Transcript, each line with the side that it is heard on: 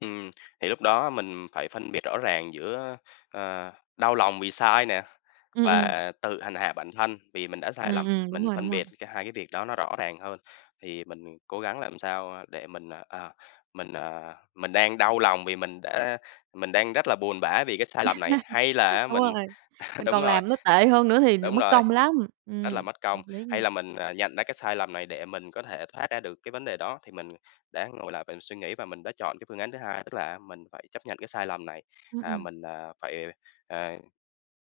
left: Ừm, thì lúc đó mình phải phân biệt rõ ràng giữa, ờ, đau lòng vì sai nè,
right: Ừm, ừm.
left: và tự hành hạ bản thân vì mình đã sai
right: Ừm,
left: lầm.
right: ừm, đúng
left: Mình
right: rồi, đúng
left: phân
right: rồi.
left: biệt cái hai cái việc đó nó rõ ràng hơn, thì mình cố gắng làm sao, a, để mình, à, mình, à, mình đang đau lòng vì mình đã mình đang rất là buồn bã vì cái sai lầm này, hay là á
right: Đúng
left: mình
right: rồi, mình
left: đúng
right: còn
left: rồi.
right: làm nó tệ hơn nữa thì m
left: Đúng
right: mất
left: rồi,
right: công lắm.
left: rất là
right: Ừm,
left: mất công.
right: hợp lý nha.
left: Hay là mình, à, nhận ra cái sai lầm này để mình có thể thoát ra được cái vấn đề đó. Thì mình đã ngồi lại và suy nghĩ và mình đã chọn cái phương án thứ hai, tức là á, mình phải chấp nhận cái sai lầm này,
right: Ừm,
left: à,
right: ừm.
left: mình, à, phải, à,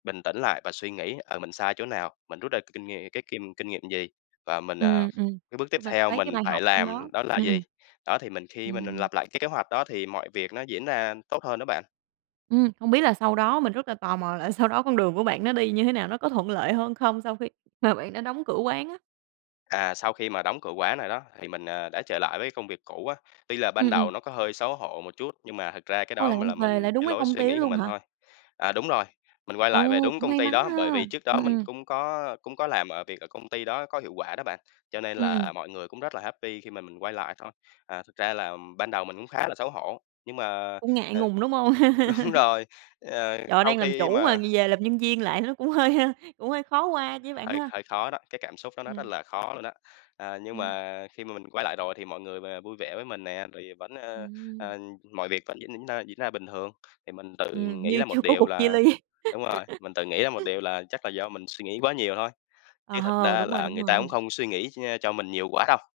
left: bình tĩnh lại và suy nghĩ, ờ, mình sai chỗ nào, mình rút ra kinh ngh cái kim kinh nghiệm gì, và mình, à,
right: Ừm, ừm,
left: cái bước tiếp
right: chung là
left: theo
right: lấy cái
left: mình
right: bài
left: phải
right: học trong đó,
left: làm đó là
right: ừm,
left: gì.
right: ừm.
left: Đó, thì mình khi mình mình
right: Ừm.
left: lặp lại cái kế hoạch đó thì mọi việc nó diễn ra tốt hơn đó bạn.
right: Ừm, hông biết là sau đó, mình rất là tò mò, là sau đó con đường của bạn nó đi như thế nào? Nó có thuận lợi hơn không sau khi mà bạn đã đóng cửa quán á?
left: À, sau khi mà đóng cửa quán này đó, thì mình, à, đã trở lại với công việc cũ á, tuy là ban
right: Ừm, ừm.
left: đầu nó có hơi xấu hổ một chút, nhưng mà thực ra cái
right: Ôi,
left: đó
right: là
left: mình
right: bạn
left: là
right: về
left: mình
right: lại đúng
left: cái
right: cái
left: lối
right: công
left: suy
right: ty đó
left: nghĩ của
right: luôn
left: mình
right: hả?
left: thôi. À, đúng rồi, mình quay lại về
right: Ồ,
left: đúng
right: cũng
left: công
right: may
left: ty
right: mắn
left: đó,
right: ha,
left: bởi vì trước đó
right: ừm,
left: mình
right: ừm.
left: cũng có cũng có làm ở việc ở công ty đó có hiệu quả đó bạn, cho nên
right: Ừm, ừm.
left: là mọi người cũng rất là happy khi mà mình quay lại thôi. À, thực ra là ban đầu mình cũng khá là xấu hổ, nhưng mà,
right: Cũng ngại
left: ờ
right: ngùng, đúng hông?
left: đúng rồi, ờ,
right: Trời ơi,
left: sau
right: đang làm
left: khi
right: chủ mà
left: mà
right: gi về làm nhân viên lại nó cũng hơi hơi cũng hơi khó qua chứ bạn
left: Hơi
right: ha?
left: hơi khó đó, cái cảm xúc đó nó rất
right: Ừm.
left: là khó luôn đó, ờ, nhưng
right: Ừm.
left: mà khi mà mình quay lại rồi thì mọi người v vui vẻ với mình nè, rồi vẫn, ờ,
right: Ừm.
left: ờ, mọi việc vẫn diễn diễn ra diễn ra bình thường, thì mình tự
right: Ừm,
left: nghĩ
right: như
left: ra
right: chưa
left: một
right: có
left: điều
right: cuộc chia
left: là
right: ly.
left: đúng rồi, mình tự nghĩ ra một điều là chắc là do mình suy nghĩ quá nhiều thôi,
right: Ờ
left: chứ thật
right: hừ,
left: ra
right: đúng rồi,
left: là
right: đúng
left: người ta cũng
right: rồi.
left: không suy nghĩ nh cho mình nhiều quá đâu.